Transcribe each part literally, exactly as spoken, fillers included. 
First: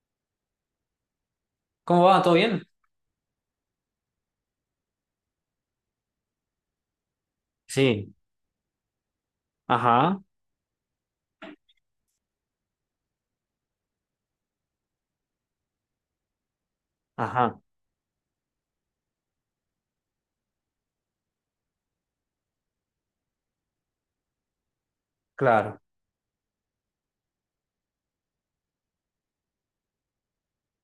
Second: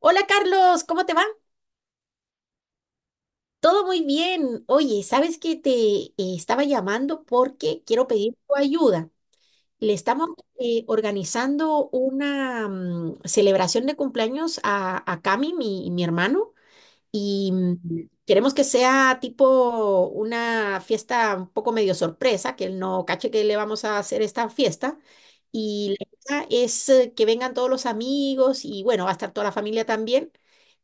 Hola Carlos, ¿cómo te va? ¿Cómo va? ¿Todo bien? Todo muy bien. Oye, sabes que te eh, estaba llamando porque quiero Sí, pedir tu ayuda. Le ajá, estamos eh, organizando una mm, celebración de cumpleaños a, a Cami, mi, mi hermano, y ajá, mm, queremos que sea tipo una fiesta un poco medio sorpresa, que él no cache que le vamos a hacer esta fiesta. claro, Y la idea es eh, que vengan todos los amigos y bueno, va a estar toda la familia también.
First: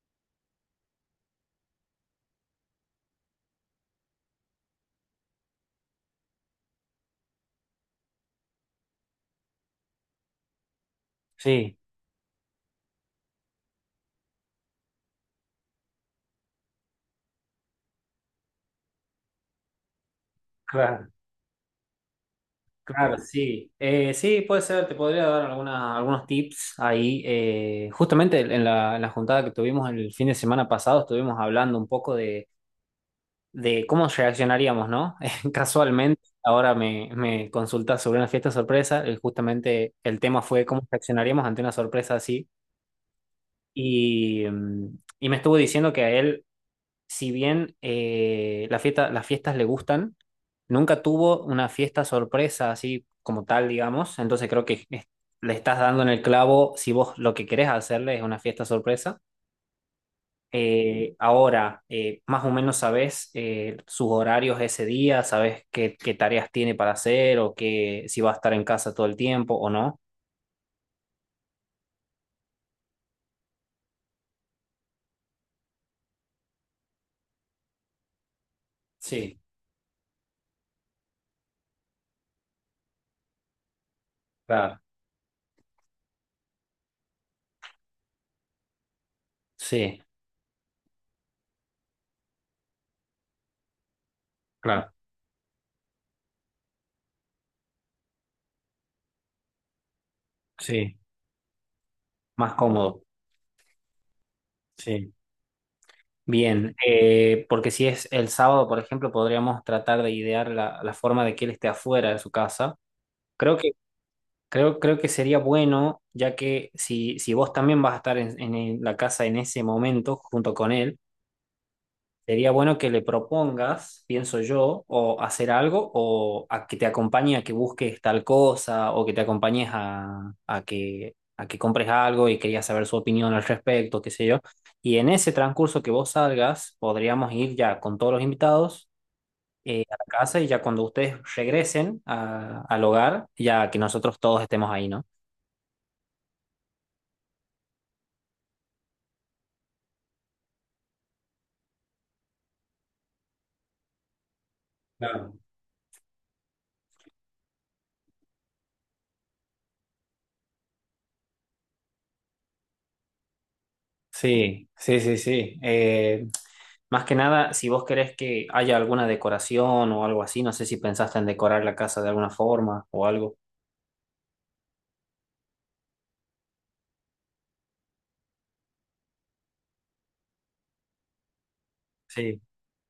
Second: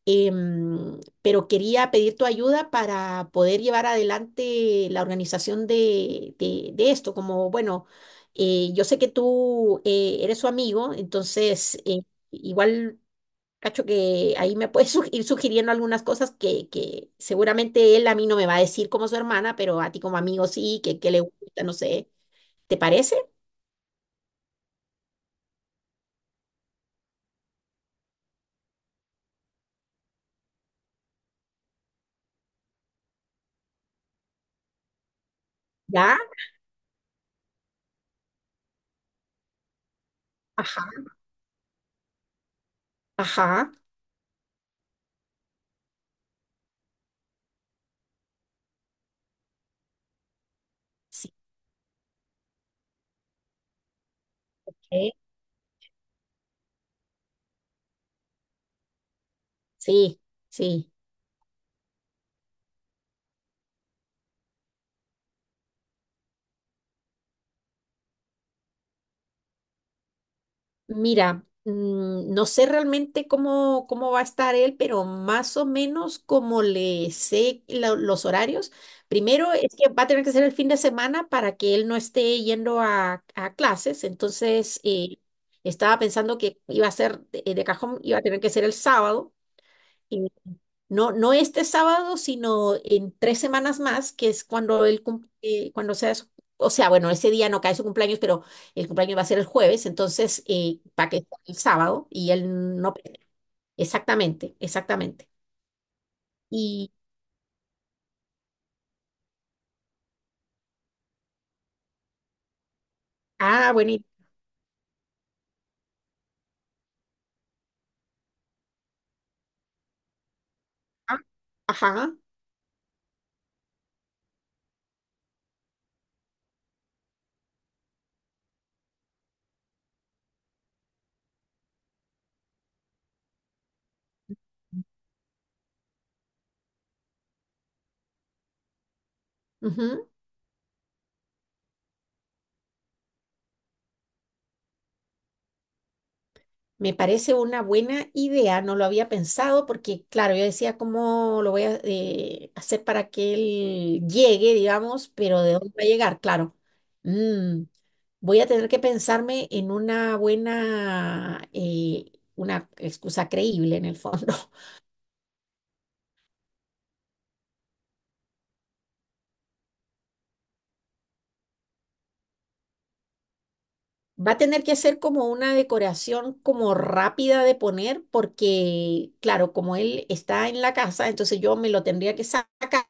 Em, pero quería pedir tu ayuda para poder llevar adelante la organización de, de- de esto. Como, bueno, eh, yo sé que tú eh, eres su amigo, sí, entonces eh, igual cacho que ahí me puede sug- ir sugiriendo algunas cosas que, que seguramente él a mí no me va a decir como su hermana, pero a ti como amigo sí, que, claro, que le gusta, no sé. ¿Te claro, parece? sí. Eh, sí, puede ser, te podría dar alguna, algunos tips ahí. eh, justamente en la, en la juntada que tuvimos el fin de semana pasado estuvimos hablando un poco de, de cómo reaccionaríamos, ¿no? ¿Ya? Casualmente, ahora me, me consultas sobre una fiesta sorpresa, eh, justamente el tema fue cómo Ajá, reaccionaríamos ante una sorpresa así. ajá. Y, mm, y me estuvo diciendo que a él, si bien eh, la fiesta, las fiestas le gustan, nunca Sí, tuvo una fiesta sorpresa así como tal, digamos. Entonces creo que es- eh, le estás dando en el clavo si vos lo que querés hacerle es una fiesta sorpresa. sí, sí. Eh, ahora, eh, más o menos sabés eh, sus horarios ese día, sabés qué, qué tareas tiene para hacer o qué, si va a estar en casa todo el tiempo o no. Mira, mm, no sé realmente cómo, cómo va a estar él, pero más o menos como le sé lo- los horarios. Sí, Primero es que va a tener que ser el fin de semana para que él no esté yendo a, a clases. claro. Entonces, eh, estaba pensando que iba a ser de, de cajón, iba a tener que ser el sábado. Sí, No, no este sábado, sino en tres semanas más, que es cuando claro, él cum- eh, cuando sea su- o sea, bueno, ese día no cae su cumpleaños, pero el cumpleaños va a ser el jueves, entonces eh, sí, para que sea el sábado y más él no, cómodo. exactamente, Sí. exactamente. Bien, Y, eh, porque si es el sábado, por ejemplo, podríamos tratar de idear la, la forma de que él esté afuera de su casa. Creo ah, que, bueno, y- creo, Creo que sería bueno, ya que si, si vos también vas a estar en, en el- la casa en ese momento junto con él. ah, ajá, Sería bueno que le propongas, pienso yo, o hacer algo, o a que te acompañe a que busques tal cosa, o que te acompañes a, a que, a que compres algo y querías saber su opinión al respecto, qué sé yo. Y en ese transcurso que vos salgas, podríamos ir ya con todos los invitados eh, a la ujú. casa y ya cuando ustedes regresen a- al hogar, ya que nosotros todos estemos ahí, ¿no? Me parece una buena idea, no lo había pensado porque, claro, yo decía cómo lo voy a eh, hacer para que él llegue, digamos, Claro. pero ¿de dónde va a llegar? Claro. Mm, voy a tener que pensarme en una buena, eh, una excusa creíble en el fondo. Sí, sí, sí, sí. Eh, más que nada, si vos querés que haya alguna decoración o algo así, no sé si pensaste en decorar la casa de alguna forma o algo. Va a tener que hacer como una decoración como rápida de poner porque, claro, como él está en la casa, entonces yo me lo tendría que Sí, sacar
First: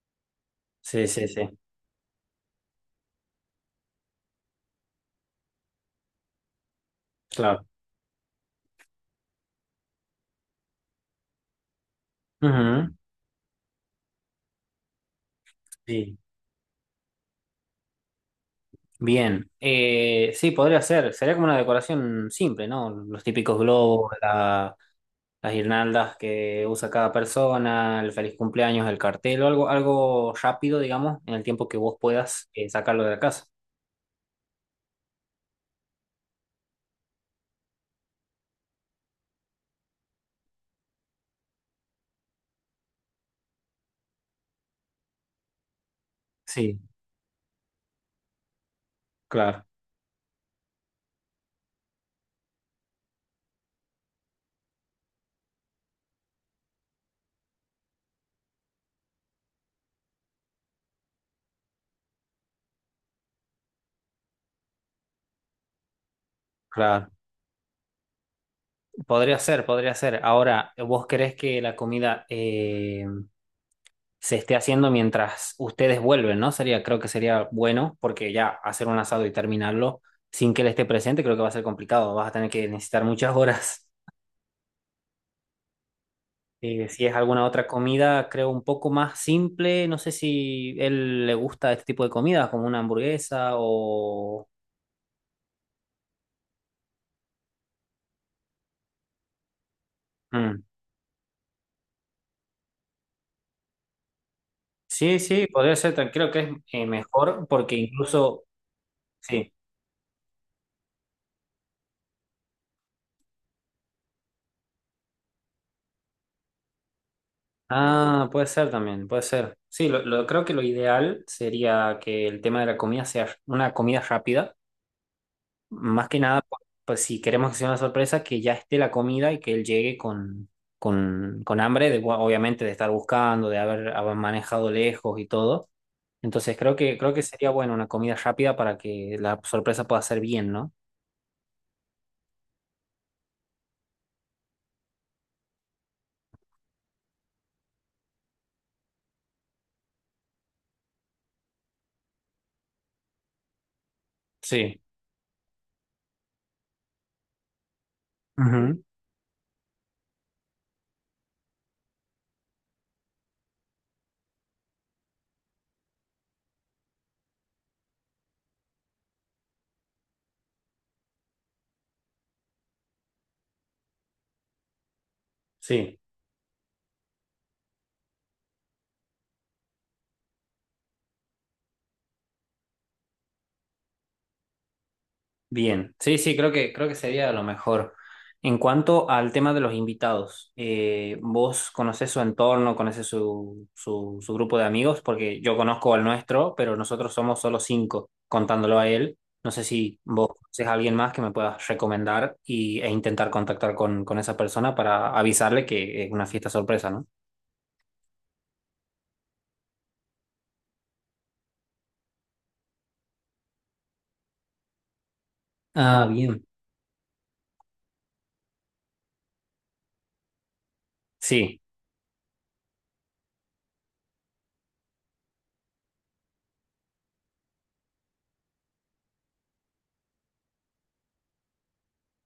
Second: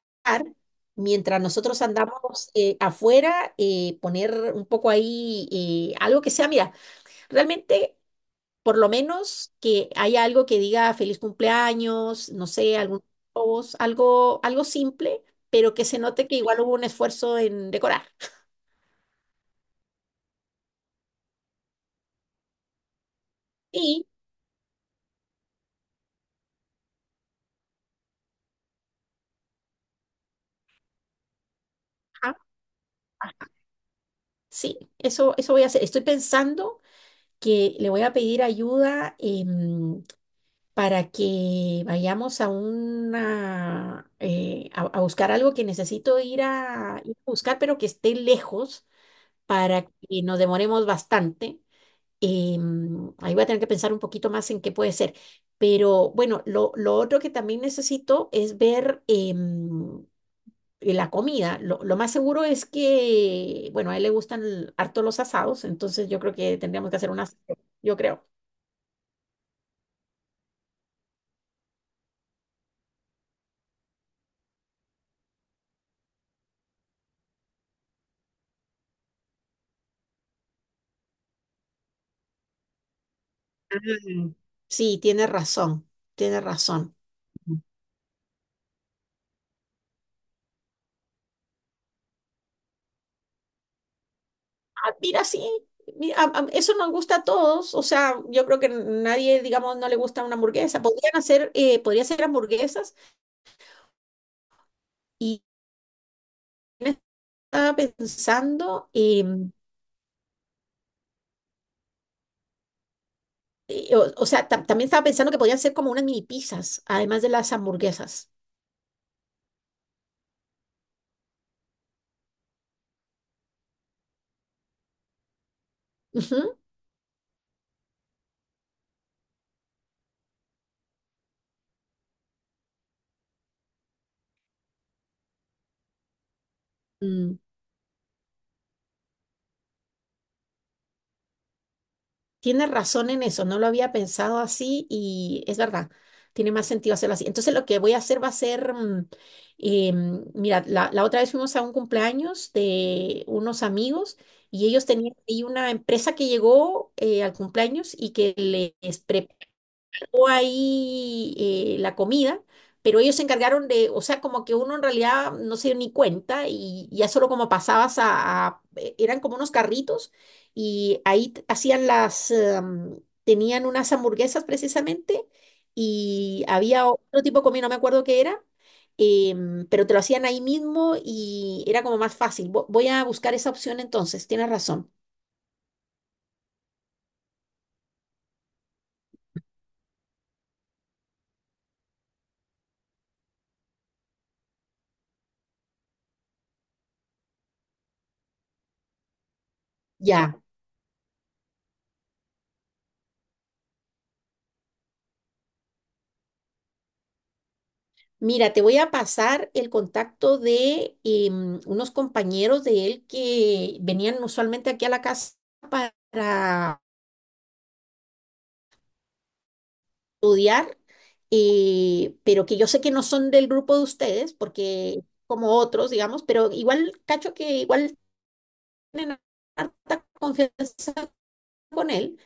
sí, sí, mientras sí, nosotros andamos eh, afuera, eh, poner un poco ahí eh, algo que sea, mira, claro. realmente por lo menos que haya algo que diga feliz cumpleaños, no sé, Ujú. algún globos, algo, algo simple, pero que se Sí, note que igual hubo un esfuerzo en decorar. bien. Eh, sí, podría ser. Sería como una decoración simple, ¿no? Los típicos Y, globos, la- las guirnaldas que usa cada persona, el feliz cumpleaños, el cartel, o algo, algo rápido, digamos, en el tiempo que vos puedas eh, sacarlo de la casa. ajá, sí, eso, eso voy a hacer. Estoy pensando que le voy a pedir ayuda em, para que vayamos a una eh, a, a buscar algo que necesito ir Sí, a, ir a buscar, pero que esté lejos claro, para que nos demoremos bastante. Em, ahí voy a tener que pensar un poquito más en qué puede ser. Pero bueno, lo, lo otro que también necesito es ver em, y la comida, lo, lo más seguro es que, bueno, a él le gustan l- harto los asados, entonces yo creo que tendríamos que claro. hacer un asado, yo creo. Podría ser, podría ser. Ahora, ¿vos crees que la comida, eh, se esté haciendo mientras ustedes vuelven, ¿no? Sería, creo que sería bueno, porque ya hacer un asado y terminarlo sin que él esté presente, creo que va a ser complicado. Vas a tener que necesitar muchas Ah, horas. sí, tiene razón, tiene Eh, razón. si es alguna otra comida, creo, un poco más simple. No sé si él le gusta este tipo de comida, como una hamburguesa o... Ah, mira, sí, mi- a- a- eso nos gusta a todos, o sea, yo creo que nadie, digamos, no le gusta una Mm. hamburguesa. Podrían hacer, eh, podría hacer hamburguesas Sí, y sí, podría ser, creo que es eh, me mejor estaba porque incluso... pensando, em, Sí. eh, o, o sea, tam- también estaba pensando que podrían ser como unas mini pizzas, además de las Ah, hamburguesas. puede ser también, puede ser. Sí, lo, lo- creo que lo ideal sería que el tema de la comida sea una comida rápida, más que nada, Ujú. pues, pues si queremos que sea una sorpresa, que ya esté la comida y que él llegue con, con, con hambre, de, bu- obviamente de estar buscando, de haber, haber manejado lejos y todo. Entonces creo que, creo que sería bueno una comida rápida para que la sorpresa pueda ser bien, ¿no? Tienes razón en eso, no lo había pensado así y es verdad, tiene más sentido hacerlo así. Entonces lo que voy a hacer va a ser, mm, eh, mm, mira, la, la otra vez fuimos a un cumpleaños de unos amigos y Sí. ellos tenían ahí una empresa que llegó eh, al cumpleaños y que Ujú. les preparó o ahí eh, la comida, pero ellos se encargaron de, o sea, como que uno en realidad no se dio ni cuenta y ya solo como pasabas a, a- e- eran como unos carritos y ahí t- hacían las, em, tenían unas hamburguesas precisamente Sí. y había otro tipo de comida, no me acuerdo qué era. Em, pero te lo hacían ahí mismo y era como más fácil. Vo- Voy a buscar esa opción entonces, tienes razón. Bien, sí, sí, creo que, creo que sería lo mejor. En cuanto al tema de los invitados, eh, ¿vos conocés su entorno, conocés su, su, su grupo de amigos? Porque yo conozco al nuestro, pero nosotros somos solo cinco, contándolo a él. No sé si vos Ya. conocés a alguien más que me puedas recomendar y, e intentar contactar con con esa persona para avisarle que es una fiesta sorpresa, ¿no? Mira, te voy a pasar el contacto de em, unos compañeros de él que venían usualmente aquí a la casa Ah, bien. para estudiar, Sí, eh, pero que yo sé que no son del grupo de ustedes, porque como otros, digamos, pero igual, cacho que igual tienen harta confianza con él,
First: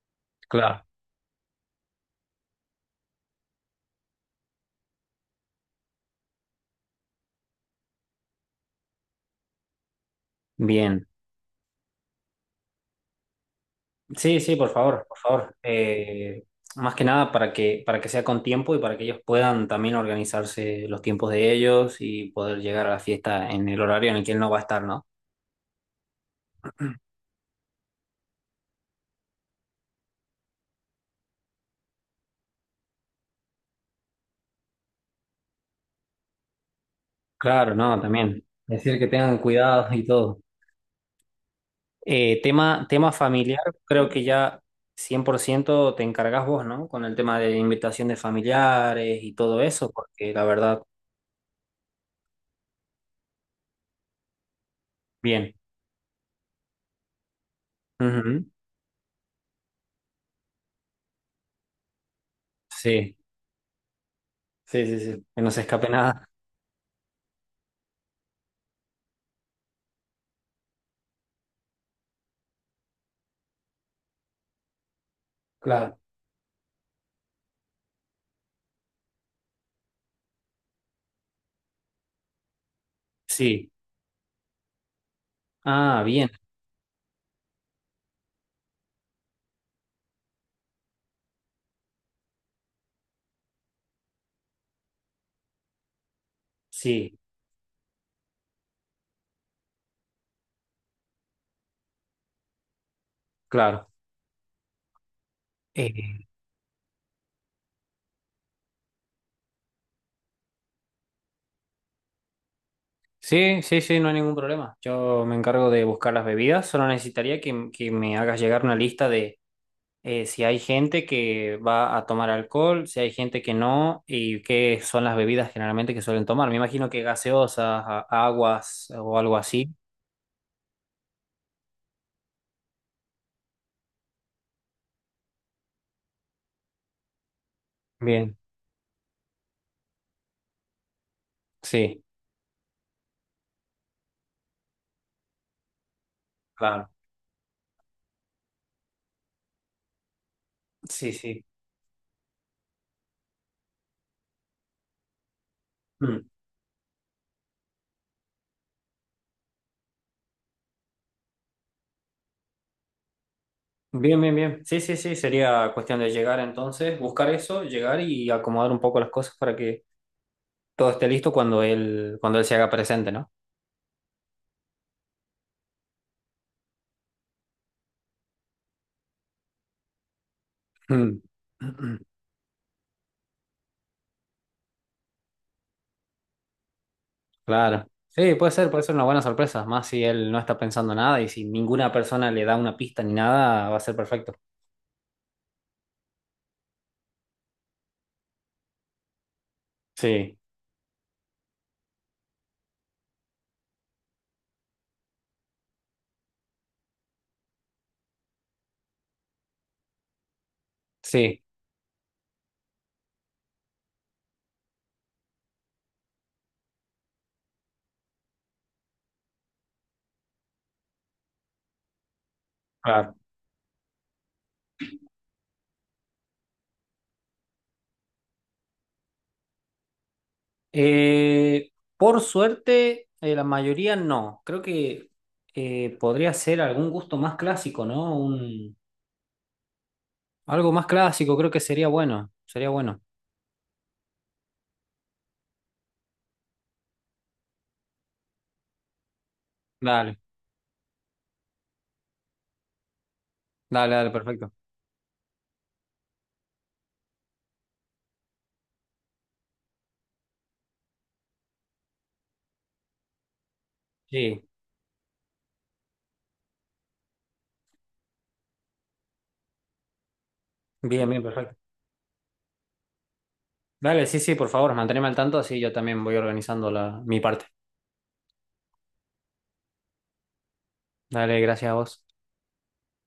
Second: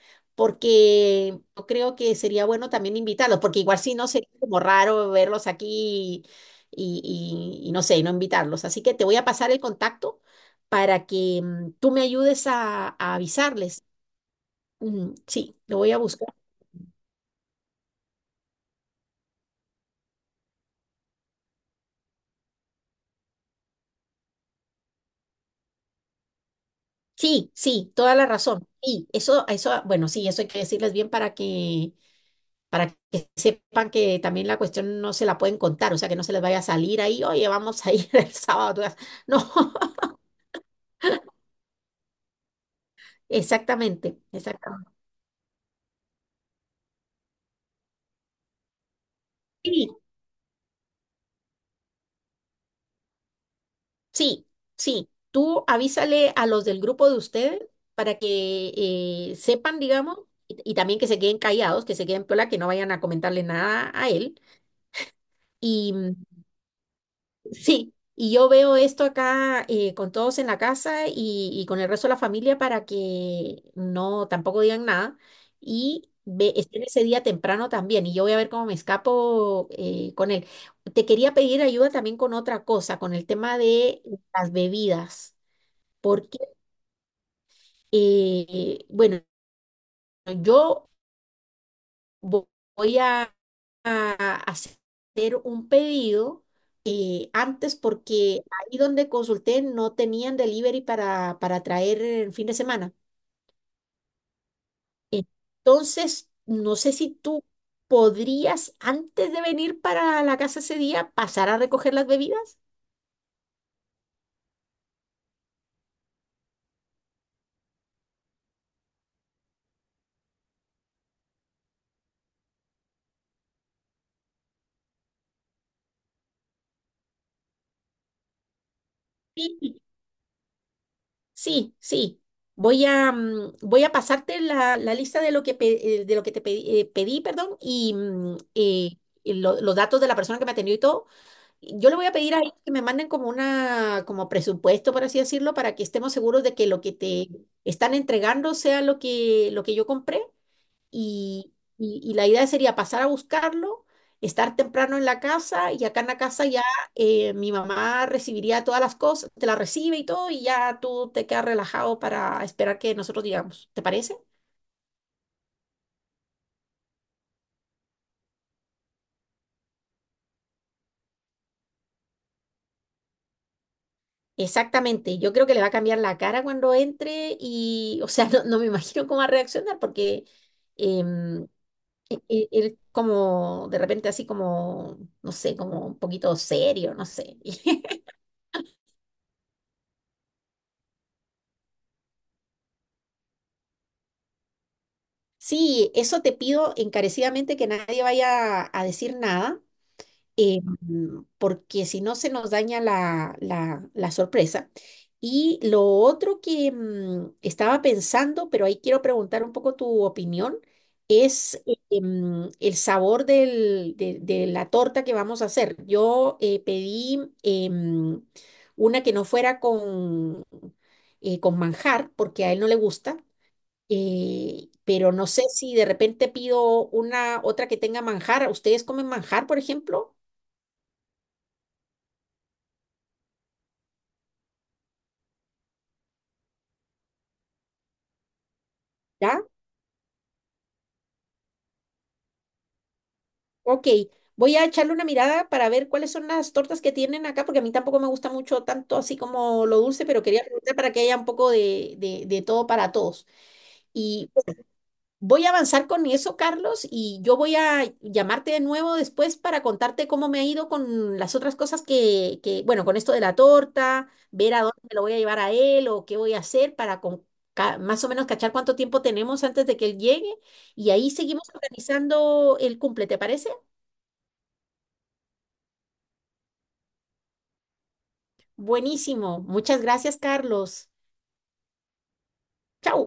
claro. porque yo creo que sería bueno también invitarlos, porque igual si no sería como raro verlos aquí y, y- y no sé, y no invitarlos. Así que te voy a pasar el contacto Bien. para que mm, tú me ayudes a, a avisarles. Sí, sí, por favor, Mm, por sí, favor. lo voy a buscar. Eh, más que nada para que, para que sea con tiempo y para que ellos puedan también organizarse los tiempos de ellos y poder llegar a la fiesta en el horario en el que él no va a estar, ¿no? Sí, sí, toda la razón. Y eso, eso, bueno, sí, eso hay que decirles bien para que, para que sepan que también la cuestión no se la pueden contar, o sea, que no se les vaya a salir ahí, oye, Claro, vamos a no, ir el también. sábado. Tú vas". Decir que tengan No. cuidado y todo. Eh, tema, tema familiar, creo Exactamente, que ya exactamente. cien por ciento te encargas vos, ¿no? Con el tema de invitación de familiares y todo Sí, eso, porque la verdad, sí, sí. bien. Tú avísale a los del grupo de ustedes para Ujú. que eh, sepan, digamos, y, y también que se queden callados, que se queden piola, que no vayan a Sí, comentarle nada a él. sí, sí, sí. Que no se escape nada. Sí, y yo veo esto acá eh, con todos en la casa y, y con el resto de la familia para que no tampoco digan nada Claro. y ve, estén ese día temprano también y yo voy a ver cómo me escapo eh, con él. Te quería pedir ayuda también con otra cosa, con el tema Sí. de las bebidas, Ah, bien. porque, eh, bueno, yo... vo- voy a, a hacer un pedido Sí, eh, antes porque ahí donde consulté no tenían delivery para, para traer el fin de semana. claro. Eh, Entonces, no sé si tú podrías, antes de venir para la casa ese día, pasar a recoger las bebidas. sí, sí, sí, no hay ningún problema. Yo me encargo de buscar las bebidas. Solo necesitaría que, que me hagas llegar una lista de eh, si hay gente que va a tomar alcohol, si hay gente que no, y qué son las bebidas generalmente que suelen tomar. Me imagino que gaseosas, a- aguas o algo así. Sí, sí, sí. Voy a, mm, voy a pasarte la, la lista de lo que, pe- eh, de lo que te pedí, eh, pedí, perdón, y Bien, mm, eh, y lo- los datos de la persona que me atendió y todo. Yo le sí, voy a pedir a ellos que me manden como una, como presupuesto, por así decirlo, para que estemos seguros de que lo claro. que te están entregando sea lo que, lo que yo compré. Sí, sí. Y, y- y la idea sería pasar a buscarlo, estar temprano en la casa y acá en la Mm. casa ya eh, mi mamá recibiría todas las cosas, te la recibe y todo y ya tú te quedas relajado para esperar que nosotros digamos. ¿Te parece? Bien, bien, bien. Sí, sí, sí. Sería cuestión de llegar entonces, buscar eso, llegar y acomodar un poco las cosas para que todo esté listo cuando él, cuando él se haga presente, ¿no? Exactamente, yo creo que le va a cambiar la cara cuando entre y, o sea, no, no me imagino cómo va a reaccionar porque... Mm. em, e- e- él como de repente así como, no sé, como un poquito serio, no sé. Claro. Sí, puede ser, puede ser una buena sorpresa, más si él no está pensando nada y si ninguna persona le da una pista ni nada, va a ser perfecto. Sí, eso te pido encarecidamente que nadie vaya a decir nada. Sí, Eh, mm, porque si no se nos daña la, la- la sorpresa. Y lo otro que mm, estaba pensando, pero ahí quiero preguntar un poco tu opinión, sí, es eh, em, el sabor del- de, de la torta que vamos a hacer. Yo eh, pedí em, una que no fuera con, eh, con manjar, porque a él no le claro. gusta. Eh, pero no sé si de repente pido una otra que tenga manjar. ¿Ustedes comen manjar, por ejemplo? Eh, por suerte, eh, la mayoría no. Creo que eh, podría ser algún gusto más clásico, ¿no? Un, algo más clásico, creo que sería bueno, sería bueno. Ok, voy a echarle una mirada para ver cuáles son las tortas que tienen acá, porque a mí tampoco me gusta mucho tanto así como lo dulce, Dale, pero quería preguntar para que haya un poco de, de- de todo para todos. dale, dale, Y perfecto. voy a avanzar con eso, Carlos, y yo voy a llamarte de nuevo después para contarte cómo me ha ido con las otras cosas que, que, bueno, con esto de la torta, Sí, ver a dónde me lo voy a llevar a él o qué voy a hacer para con- ca- más o menos cachar cuánto tiempo tenemos antes de que él llegue. Y bien, ahí bien, seguimos perfecto. organizando el cumple, ¿te parece? Dale, sí, sí, por favor, manteneme al tanto, así yo también voy organizando la, mi parte. Buenísimo. Muchas gracias, Carlos. Dale, gracias a vos. Chao.